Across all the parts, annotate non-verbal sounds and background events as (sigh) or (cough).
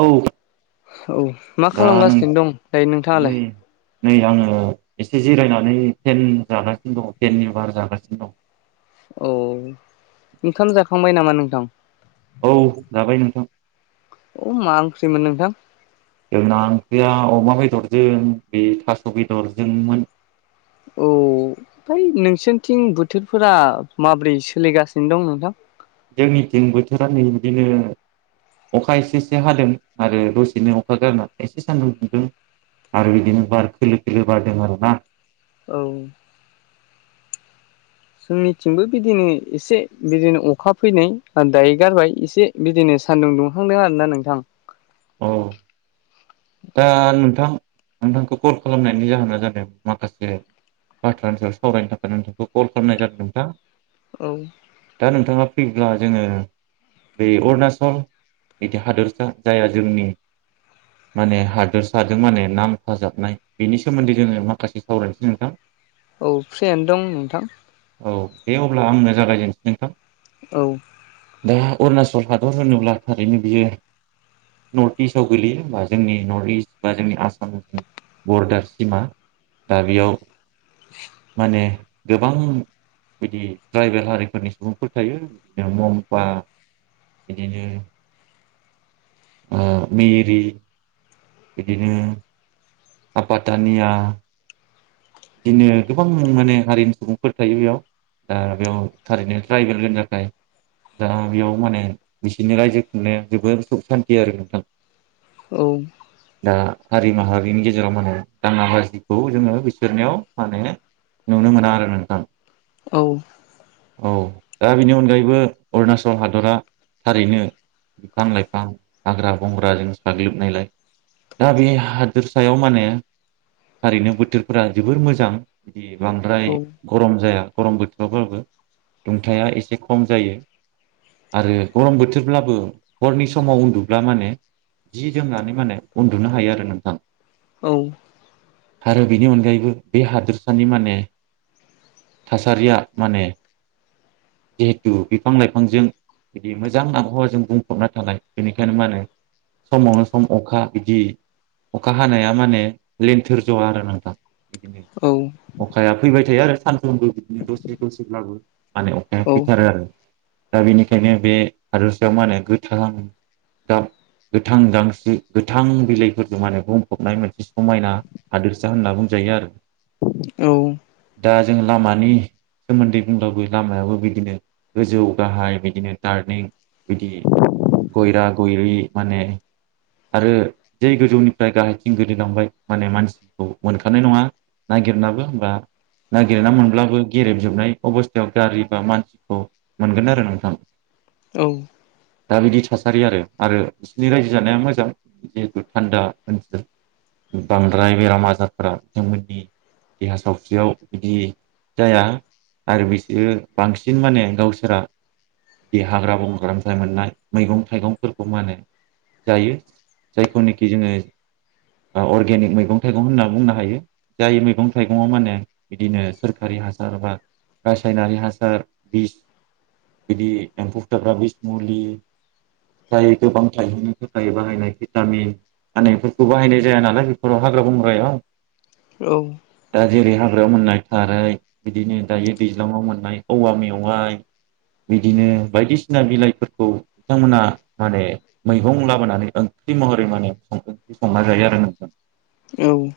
औ औ मा दा नों खालामगासिनो दं दायो नोंथाङालाय नै नै आंङो एसे जिरायनानै फेन जागासिनो दं। फेननि बार जागासिनो दं। औ ओंखाम जाखांबाय नामा नोंथां औ जाबाय नोंथां अ मा ओंख्रिमोन नोंथां जोंना ओंख्रिया अमा बेदरजों बे थास' बेदरजोंमोन औ फ्राय नोंसोरथिं बोथोरफोरा माबोरै सोलिगासिनो दं नोंथां जोंनि थिं बोथोरा नै बिदिनो अखा एसे एसे हादों आरो दसेनो अखा गारनानै एसे सान्दुं दुंदों आरो बिदिनो बार खोलो खोलो बारदों आरोना औ जोंनिथिंबो बिदिनो एसे बिदिनो अखा फैनाय दायो गारबाय एसे बिदिनो सान्दुं दुंखांदों आरोना नोंथां औ दा नोंथां नोंथांखौ कल खालामनायनि जाहोना जादों माखासे बाथ्रानि सायाव सावरायनो थाखाय नोंथांखौ कल खालामनाय जादों नोंथां औ दा नोंथाङा फैब्ला जोङो बे अरुणाचल बिदि हादोरसा जाय जोंनि माने हादोरसाजों माने नांफाजोबनाय बेनि सोमोन्दै जोङो माखासे सावरायनोसै नोंथां। (inaudible) औ फ्रियानो दं नोंथां। औ दे अब्ला आंनो जागायजेनसै नोंथां। औ दा अरुणाचल हादर होनोब्ला थारैनो बियो नर्थ इस्टआव गोलैयो होमबा। जोंनि नर्थ इस्ट बा जोंनि आसाम बरदार सिमा दा बेयाव माने गोबां बिदि ट्राइबेल हारिफोरनि सुबुंफोर थायो बिदिनो ममफा बिदिनो मिरि बिदिनो आफाटानिया बिदिनो गोबां माने हारिनि सुबुंफोर थायो बेयाव दा बेयाव थारैनो ट्राइबेलफोरनि थाखाय दा बेयाव माने बिसोरनि रायजो खुंनाया जोबोद सुख सानथि आरो नोंथां। औ दा हारि माहारिनि गेजेराव माने दाङा बाजिखौ जोङो बे नायाव माने नुनो मोना आरो नोंथां। औ औ दा बेनि अनगायैबो अरुणाचल हादरा थारैनो बिफां लाइफां हाग्रा बंग्रा जों साग्लोबनायलाय दा बे हादोरसायाव माने थारैनो बोथोर फोरा जोबोर मोजां बिदि बांद्राय औ गरम जाया गरम बोथोराबाबो दुंथाया एसे खम जायो। आरो गरम बोथोरब्लाबो हरनि समाव उन्दुब्ला माने जि जोमनानै माने उन्दुनो हायो आरो नोंथां। औ आरो बेनि अनगायैबो बे हादोरसानि माने थासारिया माने जिहेथु बिफां लाइफांजों बिदि मोजां आबहावाजों बुंफबना थानाय बेनिखायनो मा होनो? समावनो सम अखा बिदि अखा हानाया माने लनथोर ज'वा आरो नों औ अखाया फैबाय थायो आरो सानथामबो बिदिनो दसे दसेब्लाबो माने औ अखाया फैथारो आरो। दा बेनिखायनो बे हादसायाव मा होनो गोथां गाब गोथां दांसेरि गोथां बिलाइफोरजों माने बुंफबनाय मोनसे समायना हादोरसा सा होनना बुंजायो आरो। औ दा जों लामानि सोमोनदै बुंब्लाबो लामायाबो बिदिनो गोजौ गाहाय बिदिनो थारनिं बिदि गयरा गयरि माने आरो जे गोजौनिफ्राय गाहायथिं गोलैलांबाय माने मानसि मोनखानाय नङा नागिरनाबो होमबा नागिरना मोनब्लाबो गेरेबजोबनाय अबसथायाव गारि बा मानसिखौ मोनगोन आरो नोंथां औ दा बिदि थासारि आरो आरो बिसिनि रायजो जानाया मोजां जिहेथु थानदा ओनसोल बांद्राय बेराम आजारफोरा बिथांमोननि देहा सावस्रियाव बिदि जाया आरो बिसोरो बांसिन माने गावसोरा जि हाग्रा बंग्रानिफ्राय मोननाय मैगं थाइगंफोरखौ मा होनो जायो जायखौनोखि जोङो ओ अर्गेनिक मैगं-थाइगं खौ होनना बुंनो हायो जाय मैगं थाइगङाव मा होने बिदिनो सोरखारि हासार बा रासायनारि हासार बिस बिदि एमफौ बुथारग्रा बिज मुलि जायो गोबां थाइगंनि थाखाय बाहायनाय भिटामिन हानायफोरखौ बाहायनाय जाया नालाय बेफोराव हाग्रा बंग्रायाव। औ। दा जेरै हाग्रायाव मोननाय थाराय बिदिनो दायो दैज्लाङाव मोननाय औवा मेवाइ बिदिनो बायदिसिना बिलाइफोरखौ बिथांमोना माने मैगं लाबोनानै ओंख्रि महरै माने संदों। बे संना जायो आरो नोंथां। औ।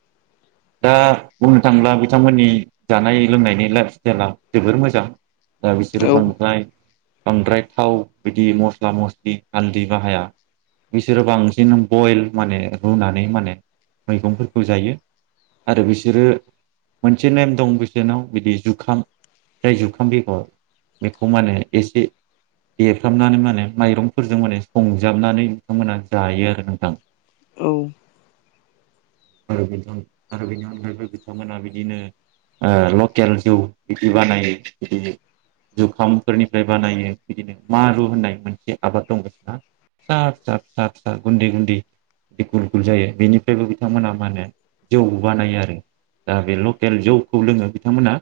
(inaudible) दा बुंनो थांब्ला बिथांमोननि जानाय लोंनायनि लाइफ स्टाइला जोबोर मोजां दा बिसोर बांद्राय बांद्राय थाव बिदि मस्ला मस्लि हालदि बाहाया। बिसोरो बांसिन बयल माने रुनानै माने मैगंफोरखौ जायो। आरो बिसोरो मोनसे नेम दं बिसोरनाव बिदि जुखाम जाय जुखाम बेगर बेखौ माने एसे देफ्रामनानै मा होने माइरंफोरजों माने संजाबनानै बिथांमोना जायो आरो नोंथां। आरो बिदनो आरो बेनि अनगायैबो बिथांमोना बिदिनो ओ लकेल जौ बिदि बानायो बिदि जुखामफोरनिफ्राय बानायो बिदिनो मारु होननाय मोनसे आबाद दं बिसना। फिसा फिसा फिसा फिसा गुनदि गुनदि गुल गुल जायो बेनिफ्रायबो बिथांमोना मा होनो जौ बानायो आरो। दा बे लकेल जौखौ लोङो बिथांमोना।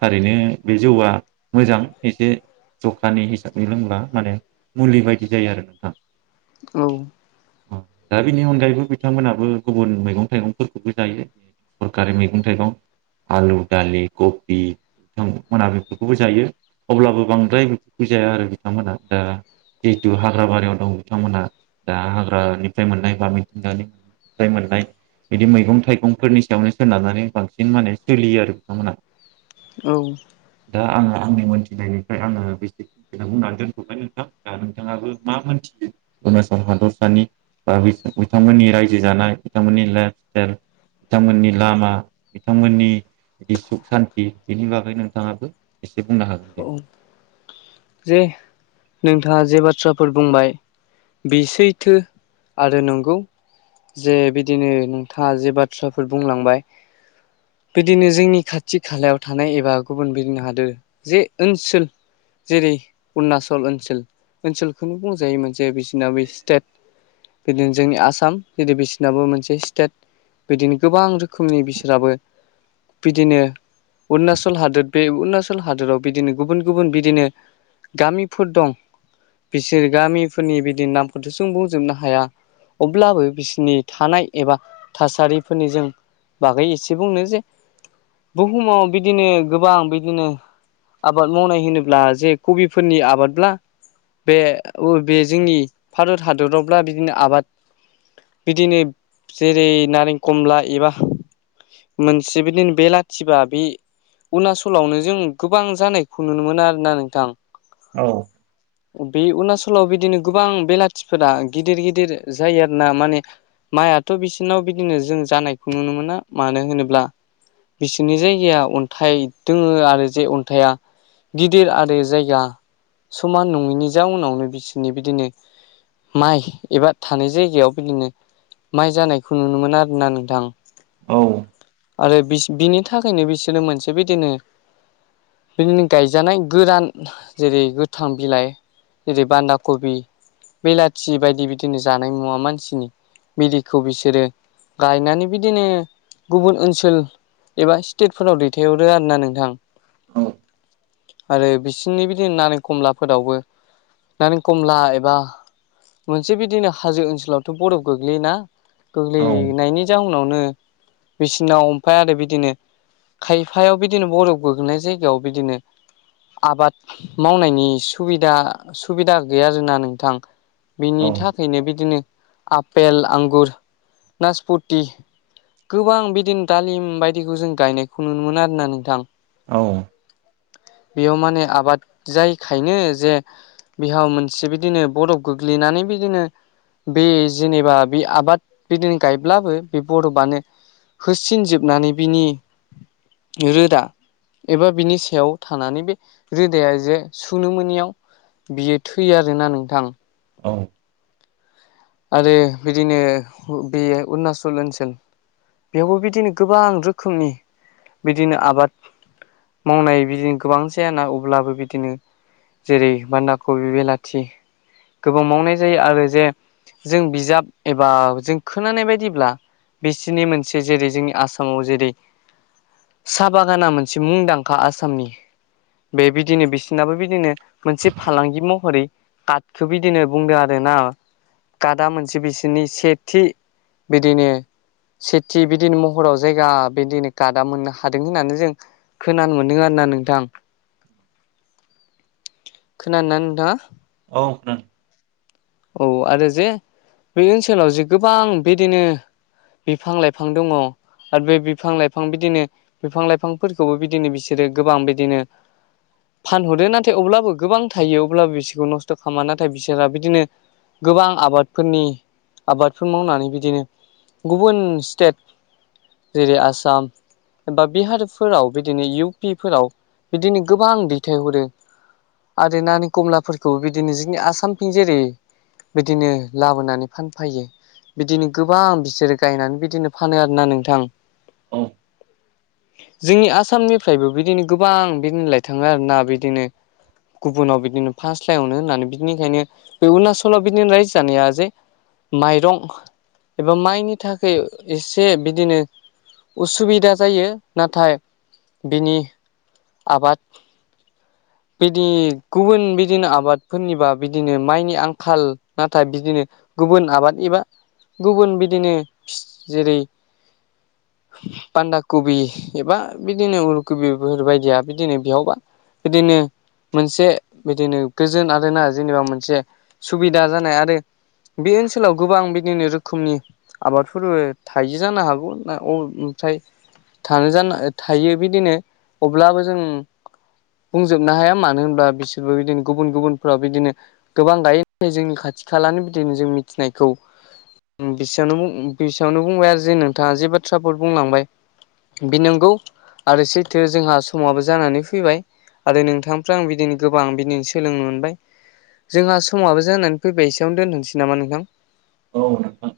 थारैनो बे जौआ मोजां एसे जखानि हिसाबै लोंब्ला माने मुलि बायदि जायो आरो नोंथां। औ। औ दा बिनि अन गायैबो बिथांमोनाबो गुबुन मैगं थाइगंफोरखौबो जायो सरखारि मैगं थाइगं। आलु, दालि, गबि बिथांमोना बेफोरखौबो जायो अब्लाबो बांद्राय बिफोरखौ जाया आरो बिथांमोना। ओ जिहेथु हाग्रा बारियाव दं बिथांमोना दा हाग्रानिफ्राय मोननाय बा मुथिंगानिफ्राय मोननाय बिदि मैगं थाइगंफोरनि सायावनो सोनारनानै बांसिन माने सोलियो आरो बिथांमोनहा। औ। दा आङो आंनि मोनथिनायनिफ्राय आङो बेसो बुंनानै दोनथ'बाय नोंथां दा नोंथाङाबो मा मोथियो अरूणाचल हादरसानि बा बिसोर बिथांमोननि रायजो जानाय बिथांमोननि लाइफ स्टाइल बिथांमोननि लामा बिथांमोननि जि सुख-सान्थि बिनि बागै नोंथाङाबो एसे बुंनो हागोन दे। औ जे नोंथाङा जे बाथ्राफोर बुंबाय बे सैथो आरो नंगौ। जे बिदिनो नोंथाङा जे बाथ्राफोर बुंलांबाय बिदिनो जोंनि खाथि खालायाव थानाय एबा गुबुन बिदिनो हादोर जे ओनसोल जेरै अरुनाचल ओनसोल ओनसोलखौनो बुंजायोमोन जे बिसिना बे स्टेट बिदिनो जोंनि आसाम बेदि बिसिनाबो मोनसे स्टेट। बिदिनो गोबां रोखोमनि बिसोराबो बिदिनो अरुणाचल हादोर बे अरुणाचल हादोराव बिदिनो गुबुन गुबुन बिदिनो गामिफोर दं बिसोर गामिफोरनि बिदि नामखौथ' सों बुंजोबनो हाया अब्लाबो बिसोरनि थानाय एबा थासारिफोरनि जों बागै एसे बुंनो जे बुहुमाव बिदिनो गोबां बिदिनो आबाद मावनाय होनोब्ला जे कबिफोरनि आबादब्ला बे बे जोंनि भारत हादरावब्ला बिदिनो आबाद बिदिनो जेरै नारें कमला एबा मोनसे बिदिनो बेलाथिबा बे अरुणचलावनो जों गोबां जानायखौ नुनो मोनो आरो ना नोंथां औ बे अरुणाचलाव बिदिनो गोबां बेलाथिफोरा गिदिर गिदिर जायो आरो ना माने माइथ' बिसोरनाव बिदिनो जों जानायखौ नुनो मोना मानो होनोब्ला बिसोरनि जायगाया अन्थाइ दङो आरो जे अन्थाइया गिदिर आरो जायगा समान नङैनि जाउनावनो बिसोरनि बिदिनो माइ एबा थानाय जायगायाव बिदिनो माइ जानायखौ नुनो मोनोन आरो ना नोंथां औ आरो बि बिनि थाखायनो बिसोरो मोनसे बिदिनो बिदिनो गायजानाय गोरान जेरै गोथां बिलाइ जेरै बान्दा कबि बेलाथि बायदि बिदिनो जानाय मुवा मानसिनि बिदिखौ बिसोरो गायनानै बिदिनो गुबुन ओनसोल एबा स्टेटफोराव दैथायहरो आरो ना नोंथां औ आरो बि बिनि बिदिनो नारें कमलाफोरावबो नारें कमला एबा मोनसे बिदिनो हाजो ओनसोलावथ' बरफ गोग्लैयोना औ गोग्लैनायनि जाउनावनो मेसिनाव ओमफाया आरो बिदिनो खायफायाव बिदिनो बरफ गोग्लैनाय जायगायाव बिदिनो आबाद मावनायनि सुबिदा सुबिदा गैया आरोना नोंथां बेनि था औ खायनो बिदिनो आपेल आंगुर नासपथि गोबां बिदिनो दालिम बायदिखौ जों गायनायखौ नुनो मोन आरोना नोंथां औ बेयाव माने आबाद जायखायनो जे बिहाव मोनसे बिदिनो बरफ गोग्लैनानै बिदिनो बे जेनेबा बे आबाद बिदिनो गायब्लाबो बे बर'फानो होसिनजोबनानै बिनि रोदा एबा बिनि सायाव थानानै बे रोदाया जे सुनो मोनोनियाव बियो थैयो आरोना नोंथां औ आरो बिदिनो बे अरुणाचल ओनसोल बेयावबो बिदिनो गोबां रोखोमनि बिदिनो आबाद मावनाय बिदिनो गोबां जायाना अब्लाबो बिदिनो जेरै बान्दा खबि बिलाथि गोबां मावनाय जायो आरो जे जों बिजाब एबा जों खोनानाय बायदिब्ला बिसोरनि मोनसे जेरै जोंनि आसामाव जेरै साहा बागाना मोनसे मुंदांखा आसामनि बे बिदिनो बिसिनाबो बि दिनो मोनसे फालांगि महरै काटखौ बिदिनो बुंदों आरो ना काटा मोनसे बिसोरनि सेथि बिदिनो सेथि बिदिनो महराव जायगा बिदिनो काटा मोननो हादों होननानै जों खोनानो मोन्दों आरो ना नोंथां खोनादोना नोंथाङा औ खोनादों औ आरो जे बे ओनसोलाव जे गोबां बेदिनो बिफां लाइफां दङ आरो बे बिफां लाइफां बिदिनो बिफां लाइफांफोरखौबो बिदिनो बिसोरो गोबां बिदिनो फानहरदो नाथाय अब्लाबो गोबां थायो अब्लाबो बिसोरखौ नस्थ' खालामा नाथाय बिसोरा बिदिनो गोबां आबादफोरनि आबादफोर मावनानै बिदिनो गुबुन स्टेट जेरै आसाम एबा बिहारफोराव बिदिनो इउ पिफोराव बिदिनो गोबां दैथायहरो आरो नारें कमलाफोरखौ बिदिनो जोंनि आसामथिं जेरै बिदिनो लाबोनानै फानफायो बिदिनो गोबां बिसोरो गायनानै बिदिनो फानो आरो ना नोंथां औ जोंनि आसामनिफ्रायबो बिदिनो गोबां बिदिनो लाय थाङो आरोना बिदिनो गुबुनाव बिदिनो फास्लायावनो होननानै बिदिनिखायनो बे अरुणाचलाव बिदिनो रायजो जानाया जे माइरं एबा माइनि थाखाय एसे बिदिनो उसुबिदा जायो नाथाय बिनि आबाद बिदि गुबुन बिदिनो आबादफोरनिबा बिदिनो माइनि आंखाल नाथाय बिदिनो गुबुन आबाद एबा गुबुन बिदिनो फि जेरै (inaudible) बान्दा कबि एबा बिदिनो अल कबिफोर बायदिया बिदिनो बेयावबा बिदिनो मोनसे बिदिनो गोजोन आरोना जेनेबा मोनसे सुबिदा जानाय आरो बे ओनसोलाव गोबां बिदिनो रोखोमनि आबादफोरबो थायो जानो हागौ ना अ ओमफ्राय थानो जा थायो बिदिनो अब्लाबो जों बुंजोबनो हाया मानो होनब्ला बिसोरबो बिदिनो गुबुन गुबुनफ्राव बिदिनो गोबां गायो जोंनि खाथि खालनि बिदिनो जों मिथिनायखौ बेसेयावनो बेसेयावनो बुंबाय आरो जे नोंथाङा जे बाथ्राफोर बुंलांबाय बे नंगौ आरो सैथो जोंहा समाबो जानानै फैबाय आरो नोंथांफ्राय आं बिदिनो गोबां बिदिनो सोलोंनो मोनबाय जोंहा समाबो जानानै फैबाय एसेयाव दोनथ'नसै नामा नोंथां औ नोंथां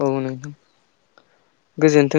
औ नोंथां गोजोनथों